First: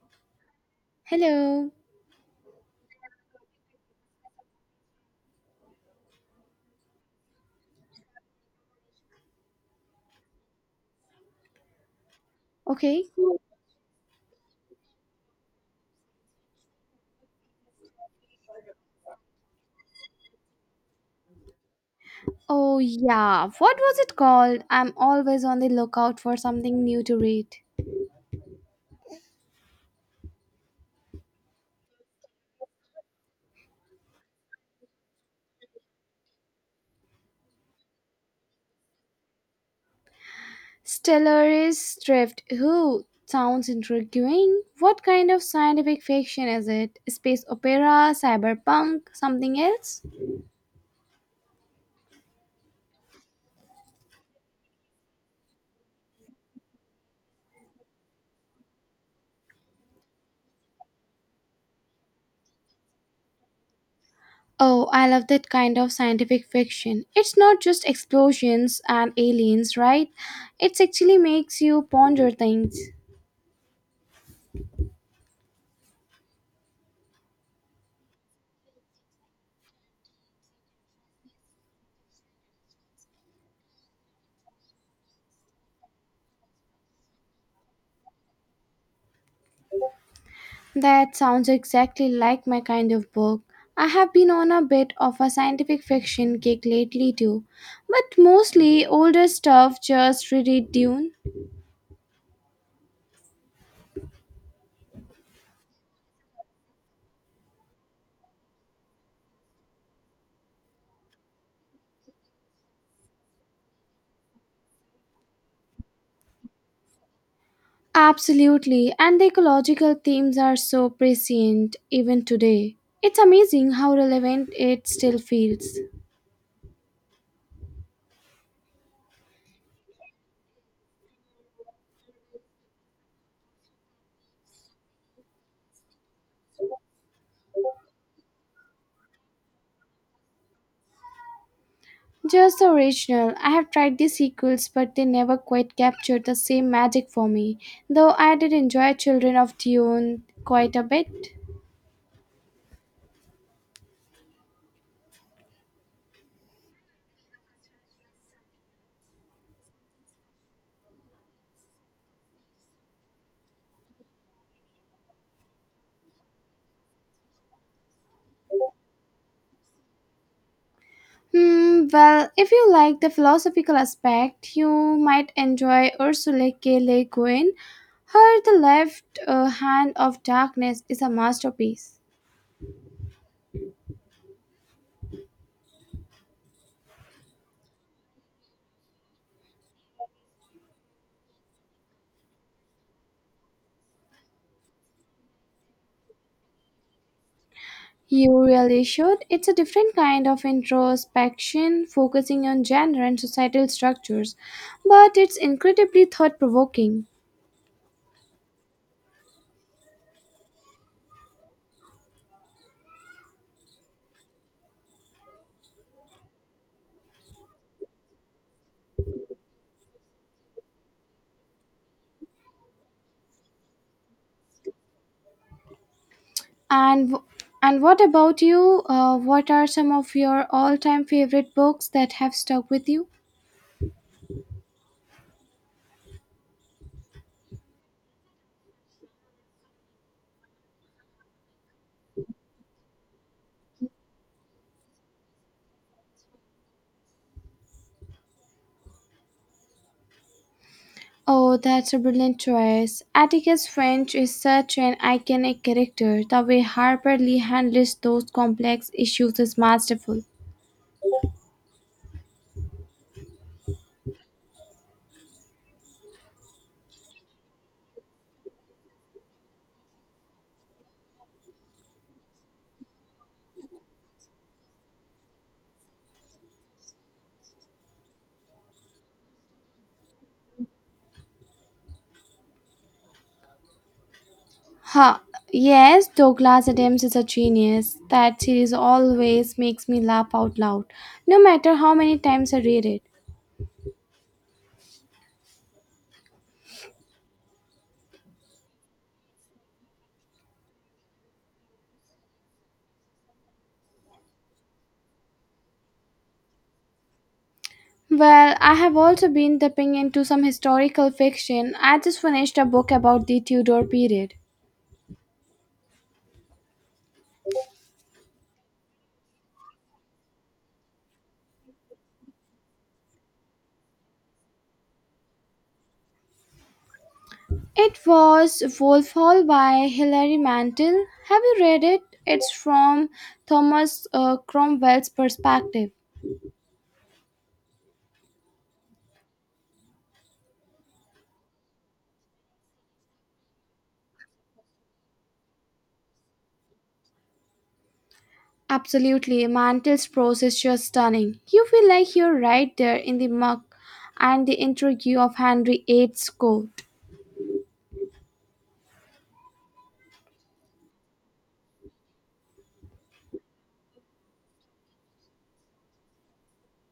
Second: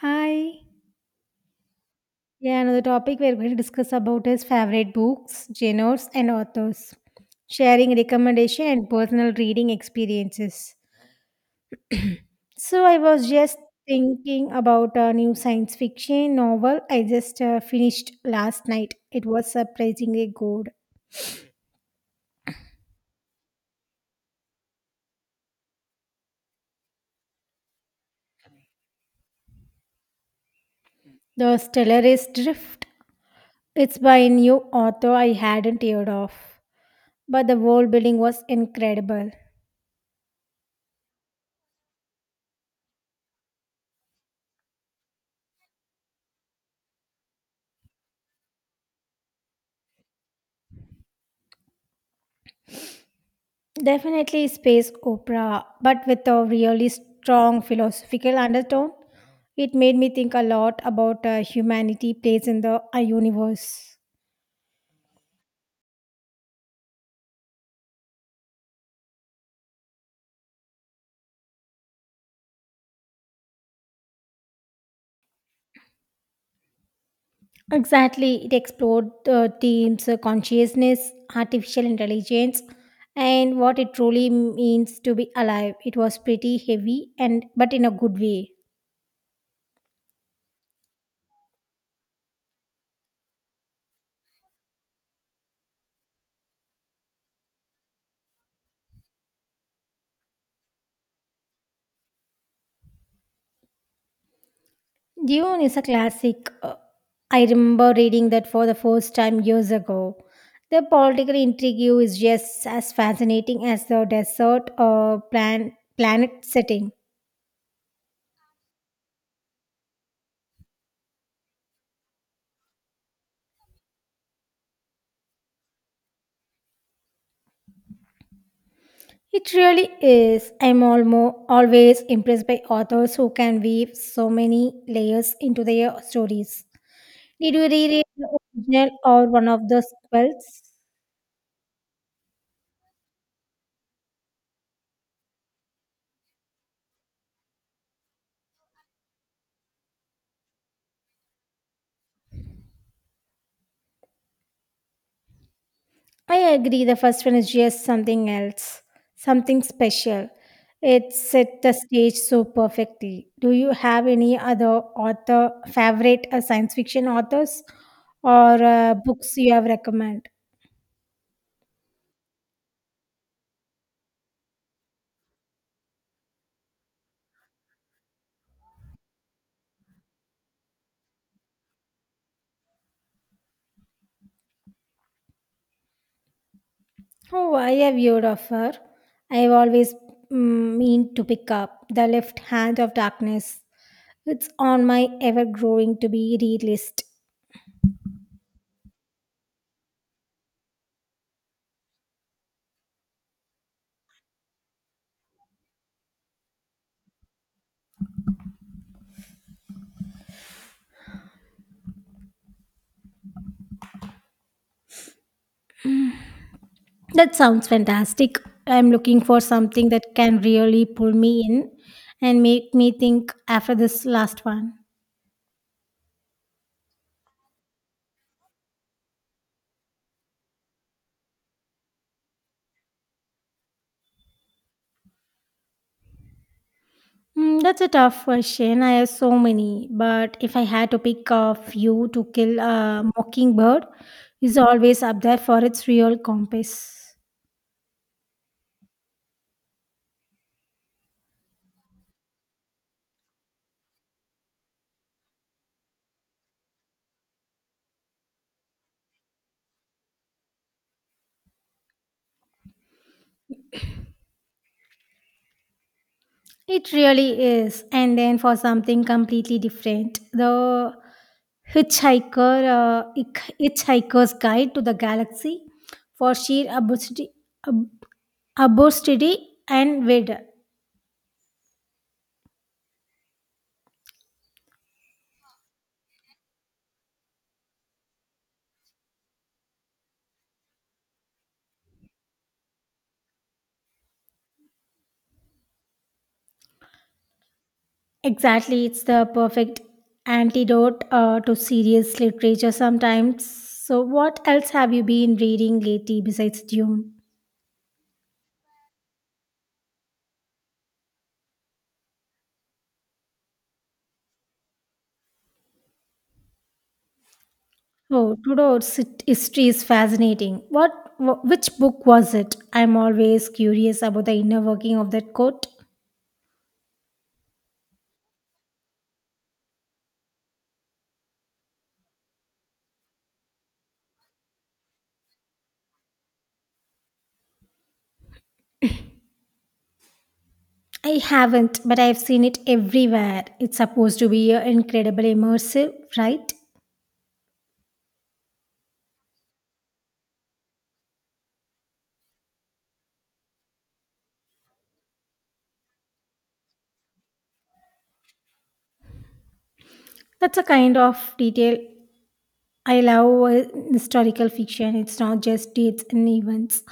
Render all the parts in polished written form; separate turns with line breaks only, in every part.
Hi.
Hello.
Yeah, another topic we're going to discuss about is favorite books, genres, and authors, sharing recommendation and personal reading experiences. So I
Okay.
was just thinking about a new science fiction novel I just finished last night. It was surprisingly good.
Oh, yeah. What was it called? I'm always on the lookout for something new to read.
The Stellarist Drift. It's by a new author I hadn't heard of, but the world building was incredible.
Stellaris Drift. Who? Sounds intriguing. What kind of scientific fiction is it? Space opera, cyberpunk, something else?
Definitely space opera, but with a really strong philosophical undertone. It made me think a lot about humanity place in the universe.
Oh, I love that kind of scientific fiction. It's not just explosions and aliens, right? It actually makes you ponder things.
Exactly, it explored the themes consciousness, artificial intelligence, and what it truly means to be alive. It was pretty heavy and but in a good way.
That sounds exactly like my kind of book. I have been on a bit of a scientific fiction kick lately too, but mostly older stuff just reread Dune.
Dune is a classic. I remember reading that for the first time years ago. The political intrigue is just as fascinating as the planet setting.
Absolutely, and the ecological themes are so prescient even today. It's amazing how relevant it still feels.
It really is. I'm almost always impressed by authors who can weave so many layers into their stories. Did you reread the original or one of the sequels?
Just the original. I have tried the sequels, but they never quite captured the same magic for me, though I did enjoy Children of Dune quite a bit.
I agree. The first one is just something else, something special. It set the stage so perfectly. Do you have any other author favorite science fiction authors or books you have recommend?
Well, if you like the philosophical aspect, you might enjoy Ursula K. Le Guin. Her The Left Hand of Darkness is a masterpiece.
Oh, I have heard of her. I have always mean to pick up The Left Hand of Darkness. It's on my ever growing to be read list.
You really should. It's a different kind of introspection, focusing on gender and societal structures, but it's incredibly thought-provoking.
That sounds fantastic. I'm looking for something that can really pull me in and make me think after this last one.
And w- and what about you? What are some of your all-time favorite books that have stuck with you?
Hmm, that's a tough question. I have so many, but if I had to pick a few to kill a mockingbird, is always up there for its real compass.
Oh, that's a brilliant choice. Atticus Finch is such an iconic character. The way Harper Lee handles those complex issues is masterful.
It really is. And then for something completely different, the Hitchhiker, uh, Hitch- Hitchhiker's Guide to the Galaxy for sheer absurdity. Obesity and Vid.
Huh. Yes, Douglas Adams is a genius. That series always makes me laugh out loud, no matter how many times I read it.
Exactly, it's the perfect antidote to serious literature sometimes. So, what else have you been reading lately besides Dune?
Well, I have also been dipping into some historical fiction. I just finished a book about the Tudor period.
Oh, Tudor's history is fascinating. Which book was it? I'm always curious about the inner working of that court.
It was Wolf Hall by Hilary Mantel. Have you read it? It's from Thomas Cromwell's perspective.
I haven't, but I've seen it everywhere. It's supposed to be incredibly immersive, right?
Absolutely, Mantel's prose is just stunning. You feel like you're right there in the muck and the intrigue of Henry VIII's court.
That's a kind of detail I love historical fiction. It's not just dates and events,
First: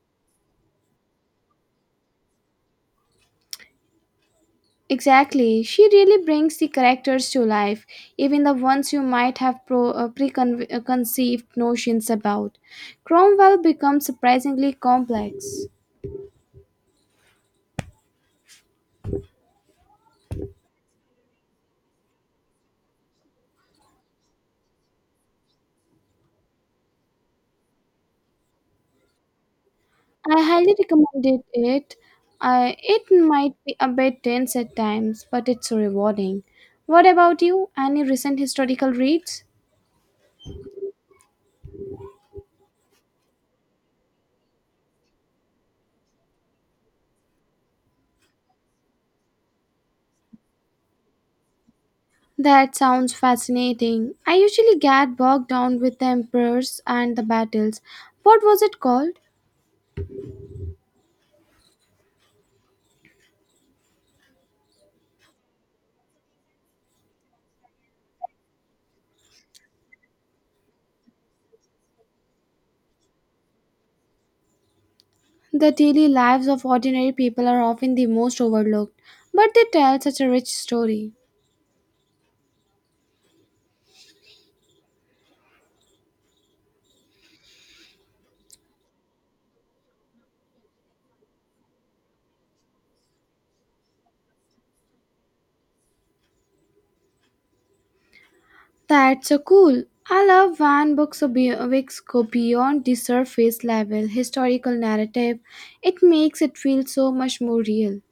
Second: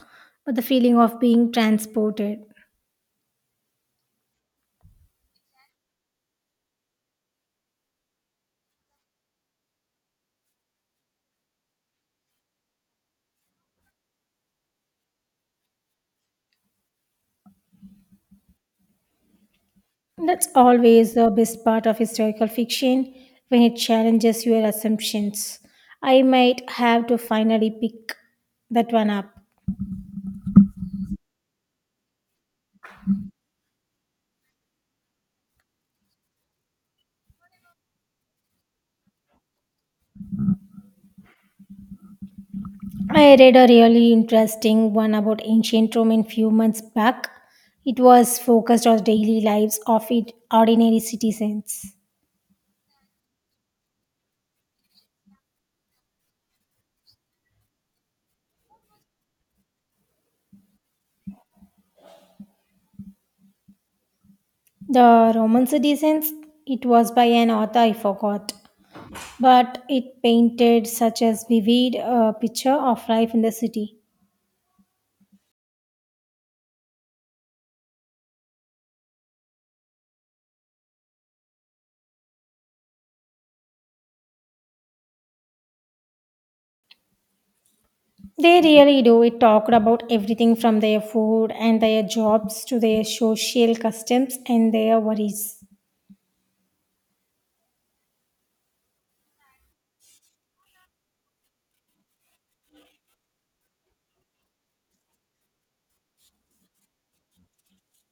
but the feeling of being transported.
Exactly, she really brings the characters to life, even the ones you might have preconceived notions about. Cromwell becomes surprisingly complex.
That's always the best part of historical fiction when it challenges your assumptions. I might have to finally pick that one up.
I highly recommended it. It might be a bit tense at times, but it's rewarding. What about you? Any recent historical reads?
I read a really interesting one about ancient Rome a few months back. It was focused on daily lives of it, ordinary citizens.
That sounds fascinating. I usually get bogged down with the emperors and the battles. What was it called?
The Roman citizens, it was by an author I forgot, but it painted such a vivid picture of life in the city.
The daily lives of ordinary people are often the most overlooked, but they tell such a rich story.
They really do. It talked about everything from their food and their jobs to their social customs and their worries.
That's so cool. I love when books go beyond the surface level historical narrative. It makes it feel so much more real.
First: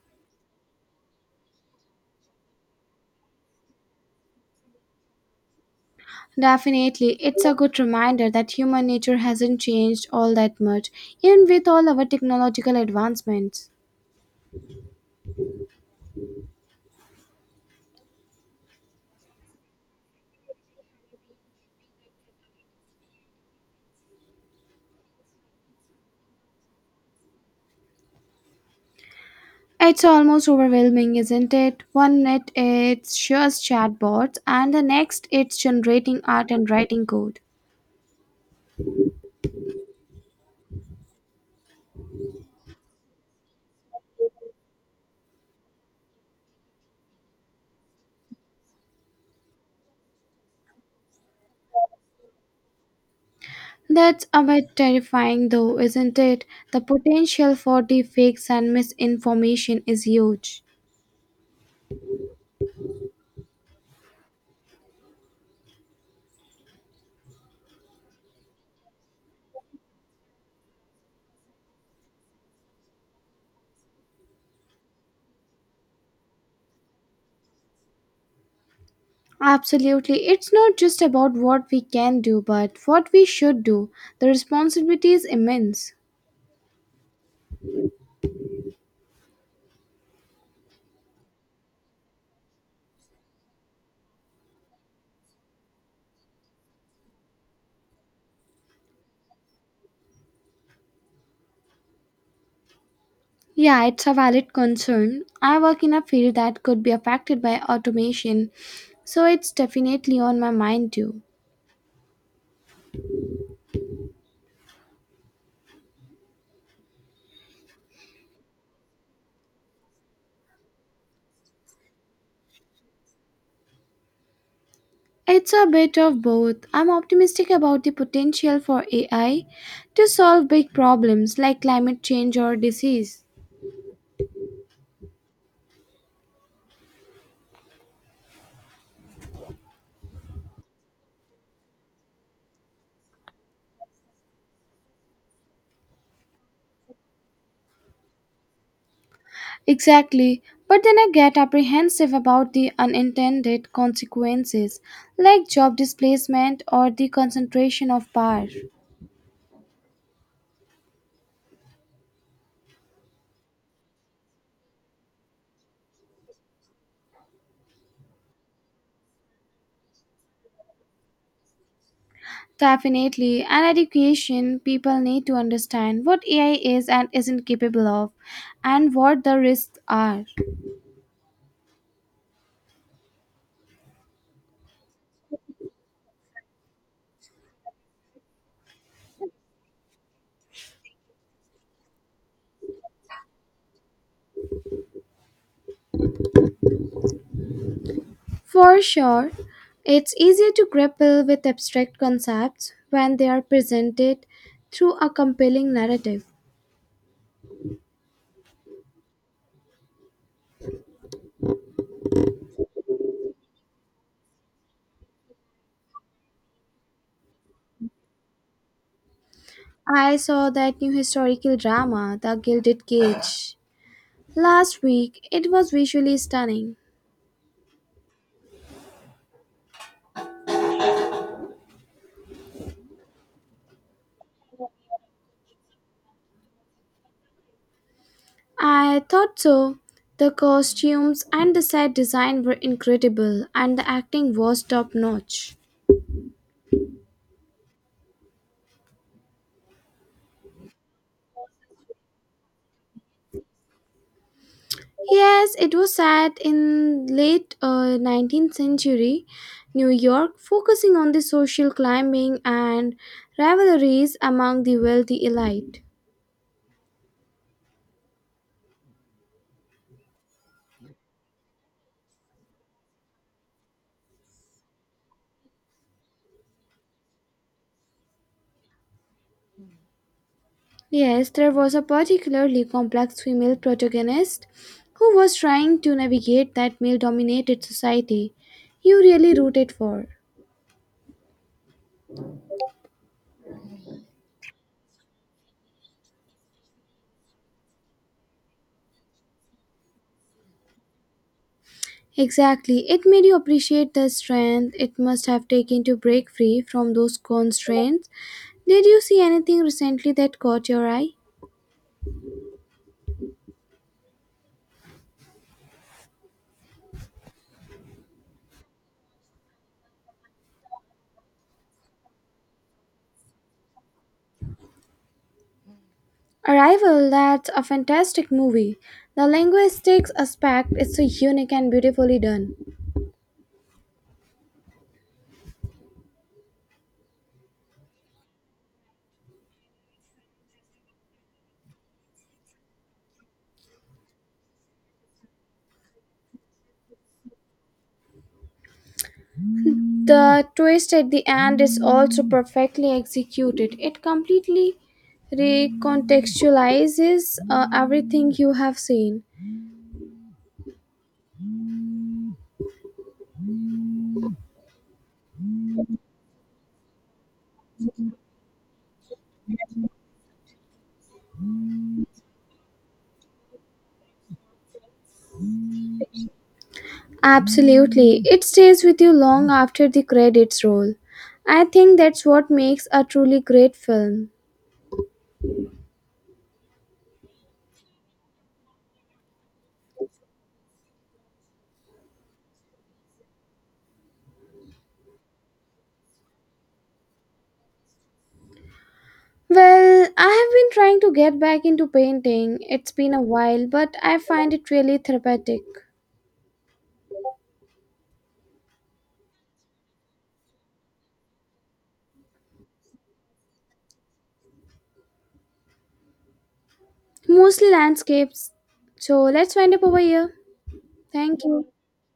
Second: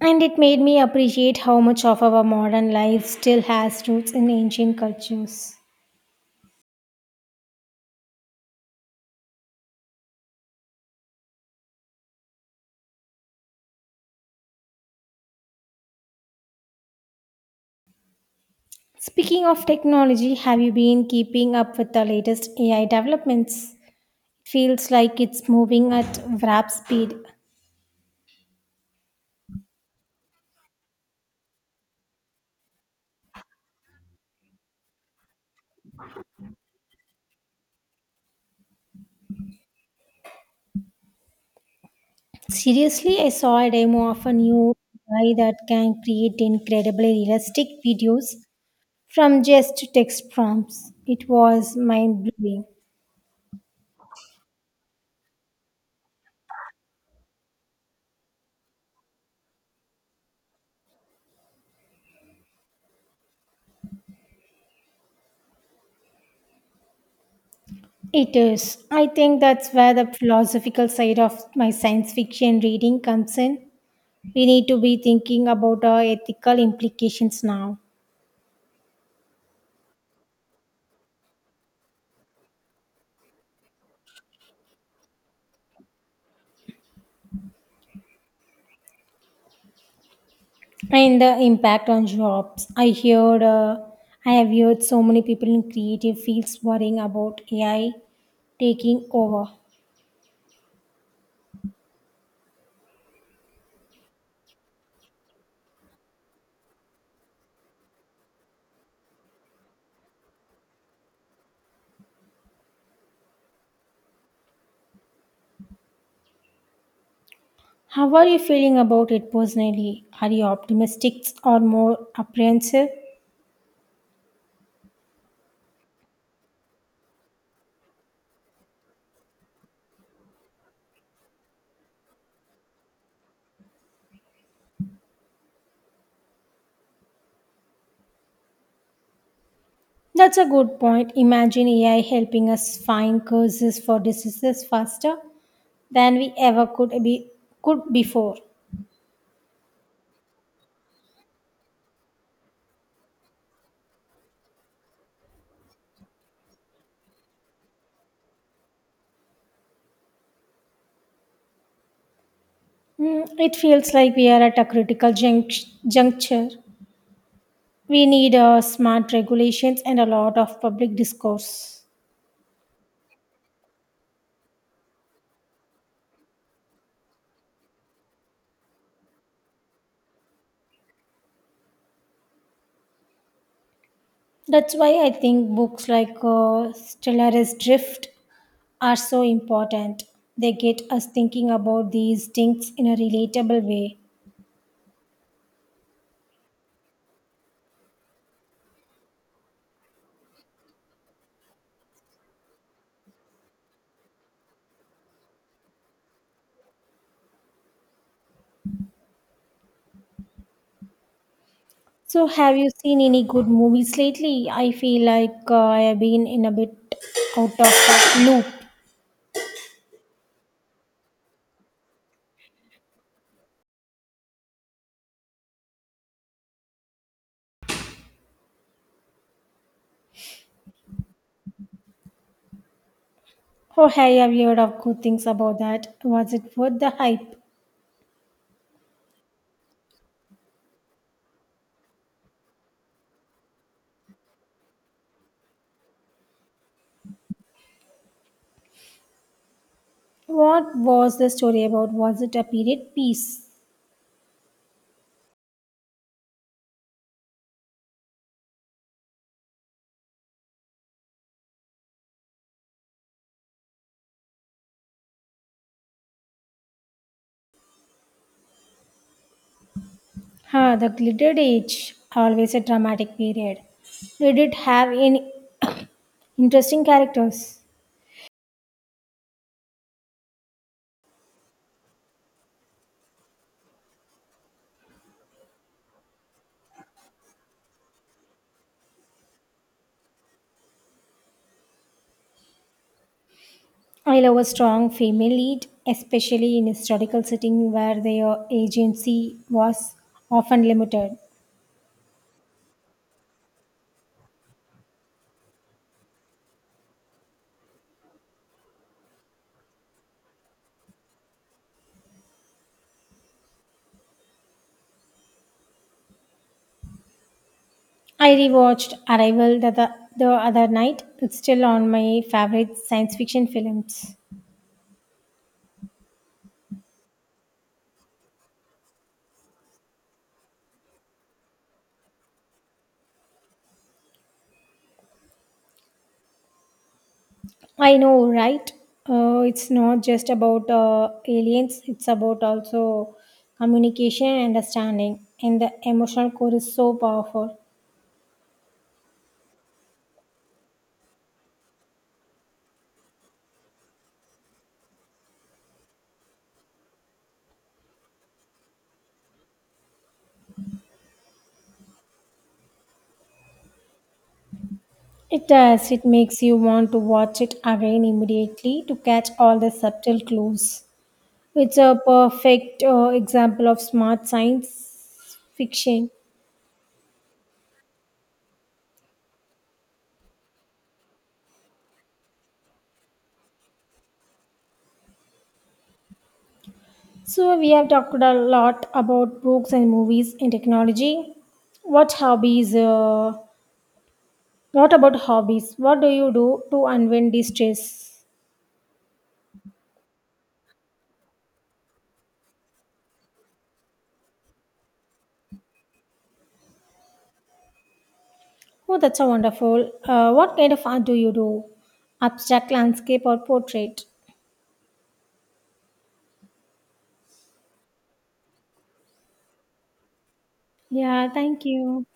And it made me appreciate how much of our modern life still has roots in ancient cultures.
Definitely, it's a good reminder that human nature hasn't changed all that much, even with all our technological advancements.
Speaking of technology, have you been keeping up with the latest AI developments? Feels like it's moving at warp speed.
It's almost overwhelming, isn't it? One minute it's just chatbots, and the next it's generating art and writing code.
Seriously, I saw a demo of a new AI that can create incredibly realistic videos from just text prompts. It was mind blowing.
That's a bit terrifying, though, isn't it? The potential for deepfakes and misinformation is huge.
It is. I think that's where the philosophical side of my science fiction reading comes in. We need to be thinking about our ethical implications now
Absolutely. It's not just about what we can do, but what we should do. The responsibility is immense.
and the impact on jobs. I have heard so many people in creative fields worrying about AI taking over.
Yeah, it's a valid concern. I work in a field that could be affected by automation, so it's definitely on my mind too.
How are you feeling about it personally? Are you optimistic or more apprehensive?
It's a bit of both. I'm optimistic about the potential for AI to solve big problems like climate change or disease.
That's a good point. Imagine AI helping us find causes for diseases faster than we ever could be could before.
Exactly. But then I get apprehensive about the unintended consequences, like job displacement or the concentration of power.
Mm, it feels like we are at a critical juncture. We need smart regulations and a lot of public discourse.
Definitely, and education people need to understand what AI is and isn't capable of, and what the risks are.
That's why I think books like Stellar's Drift are so important. They get us thinking about these things in a relatable way.
For sure, it's easier to grapple with abstract concepts when they are presented through a compelling narrative.
So, have you seen any good movies lately? I feel like I have been in a bit out of a loop.
I saw that new historical drama, The Gilded Cage, last week. It was visually stunning.
Oh, hey, have you heard of good things about that? Was it worth the hype?
I thought so. The costumes and the set design were incredible, and the acting was top notch.
What was the story about? Was it a period piece?
Yes, it was set in late 19th century New York, focusing on the social climbing and rivalries among the wealthy elite.
Huh, the glittered age, always a dramatic period. Did it have any interesting characters?
Yes, there was a particularly complex female protagonist who was trying to navigate that male dominated society you really rooted for.
I love a strong female lead, especially in historical setting where their agency was often limited.
Exactly, it made you appreciate the strength it must have taken to break free from those constraints. Did you see anything recently that caught your eye?
I rewatched Arrival the other night. It's still on my favorite science fiction films.
Arrival, that's a fantastic movie. The linguistics aspect is so unique and beautifully done.
I know, right? It's not just about aliens, it's about also communication and understanding. And the emotional core is so powerful.
The twist at the end is also perfectly executed. It completely recontextualizes everything you have seen.
It does. It makes you want to watch it again immediately to catch all the subtle clues. It's a perfect example of smart science fiction.
Absolutely. It stays with you long after the credits roll. I think that's what makes a truly great film.
So, we have talked a lot about books and movies and technology. What hobbies? Uh, what about hobbies? What do you do to unwind de stress?
Well, I have been trying to get back into painting. It's been a while, but I find it really therapeutic.
Oh, that's so wonderful. What kind of art do you do? Abstract landscape or portrait?
Mostly landscapes. So let's wind up over here.
Yeah,
Thank
thank
you.
you.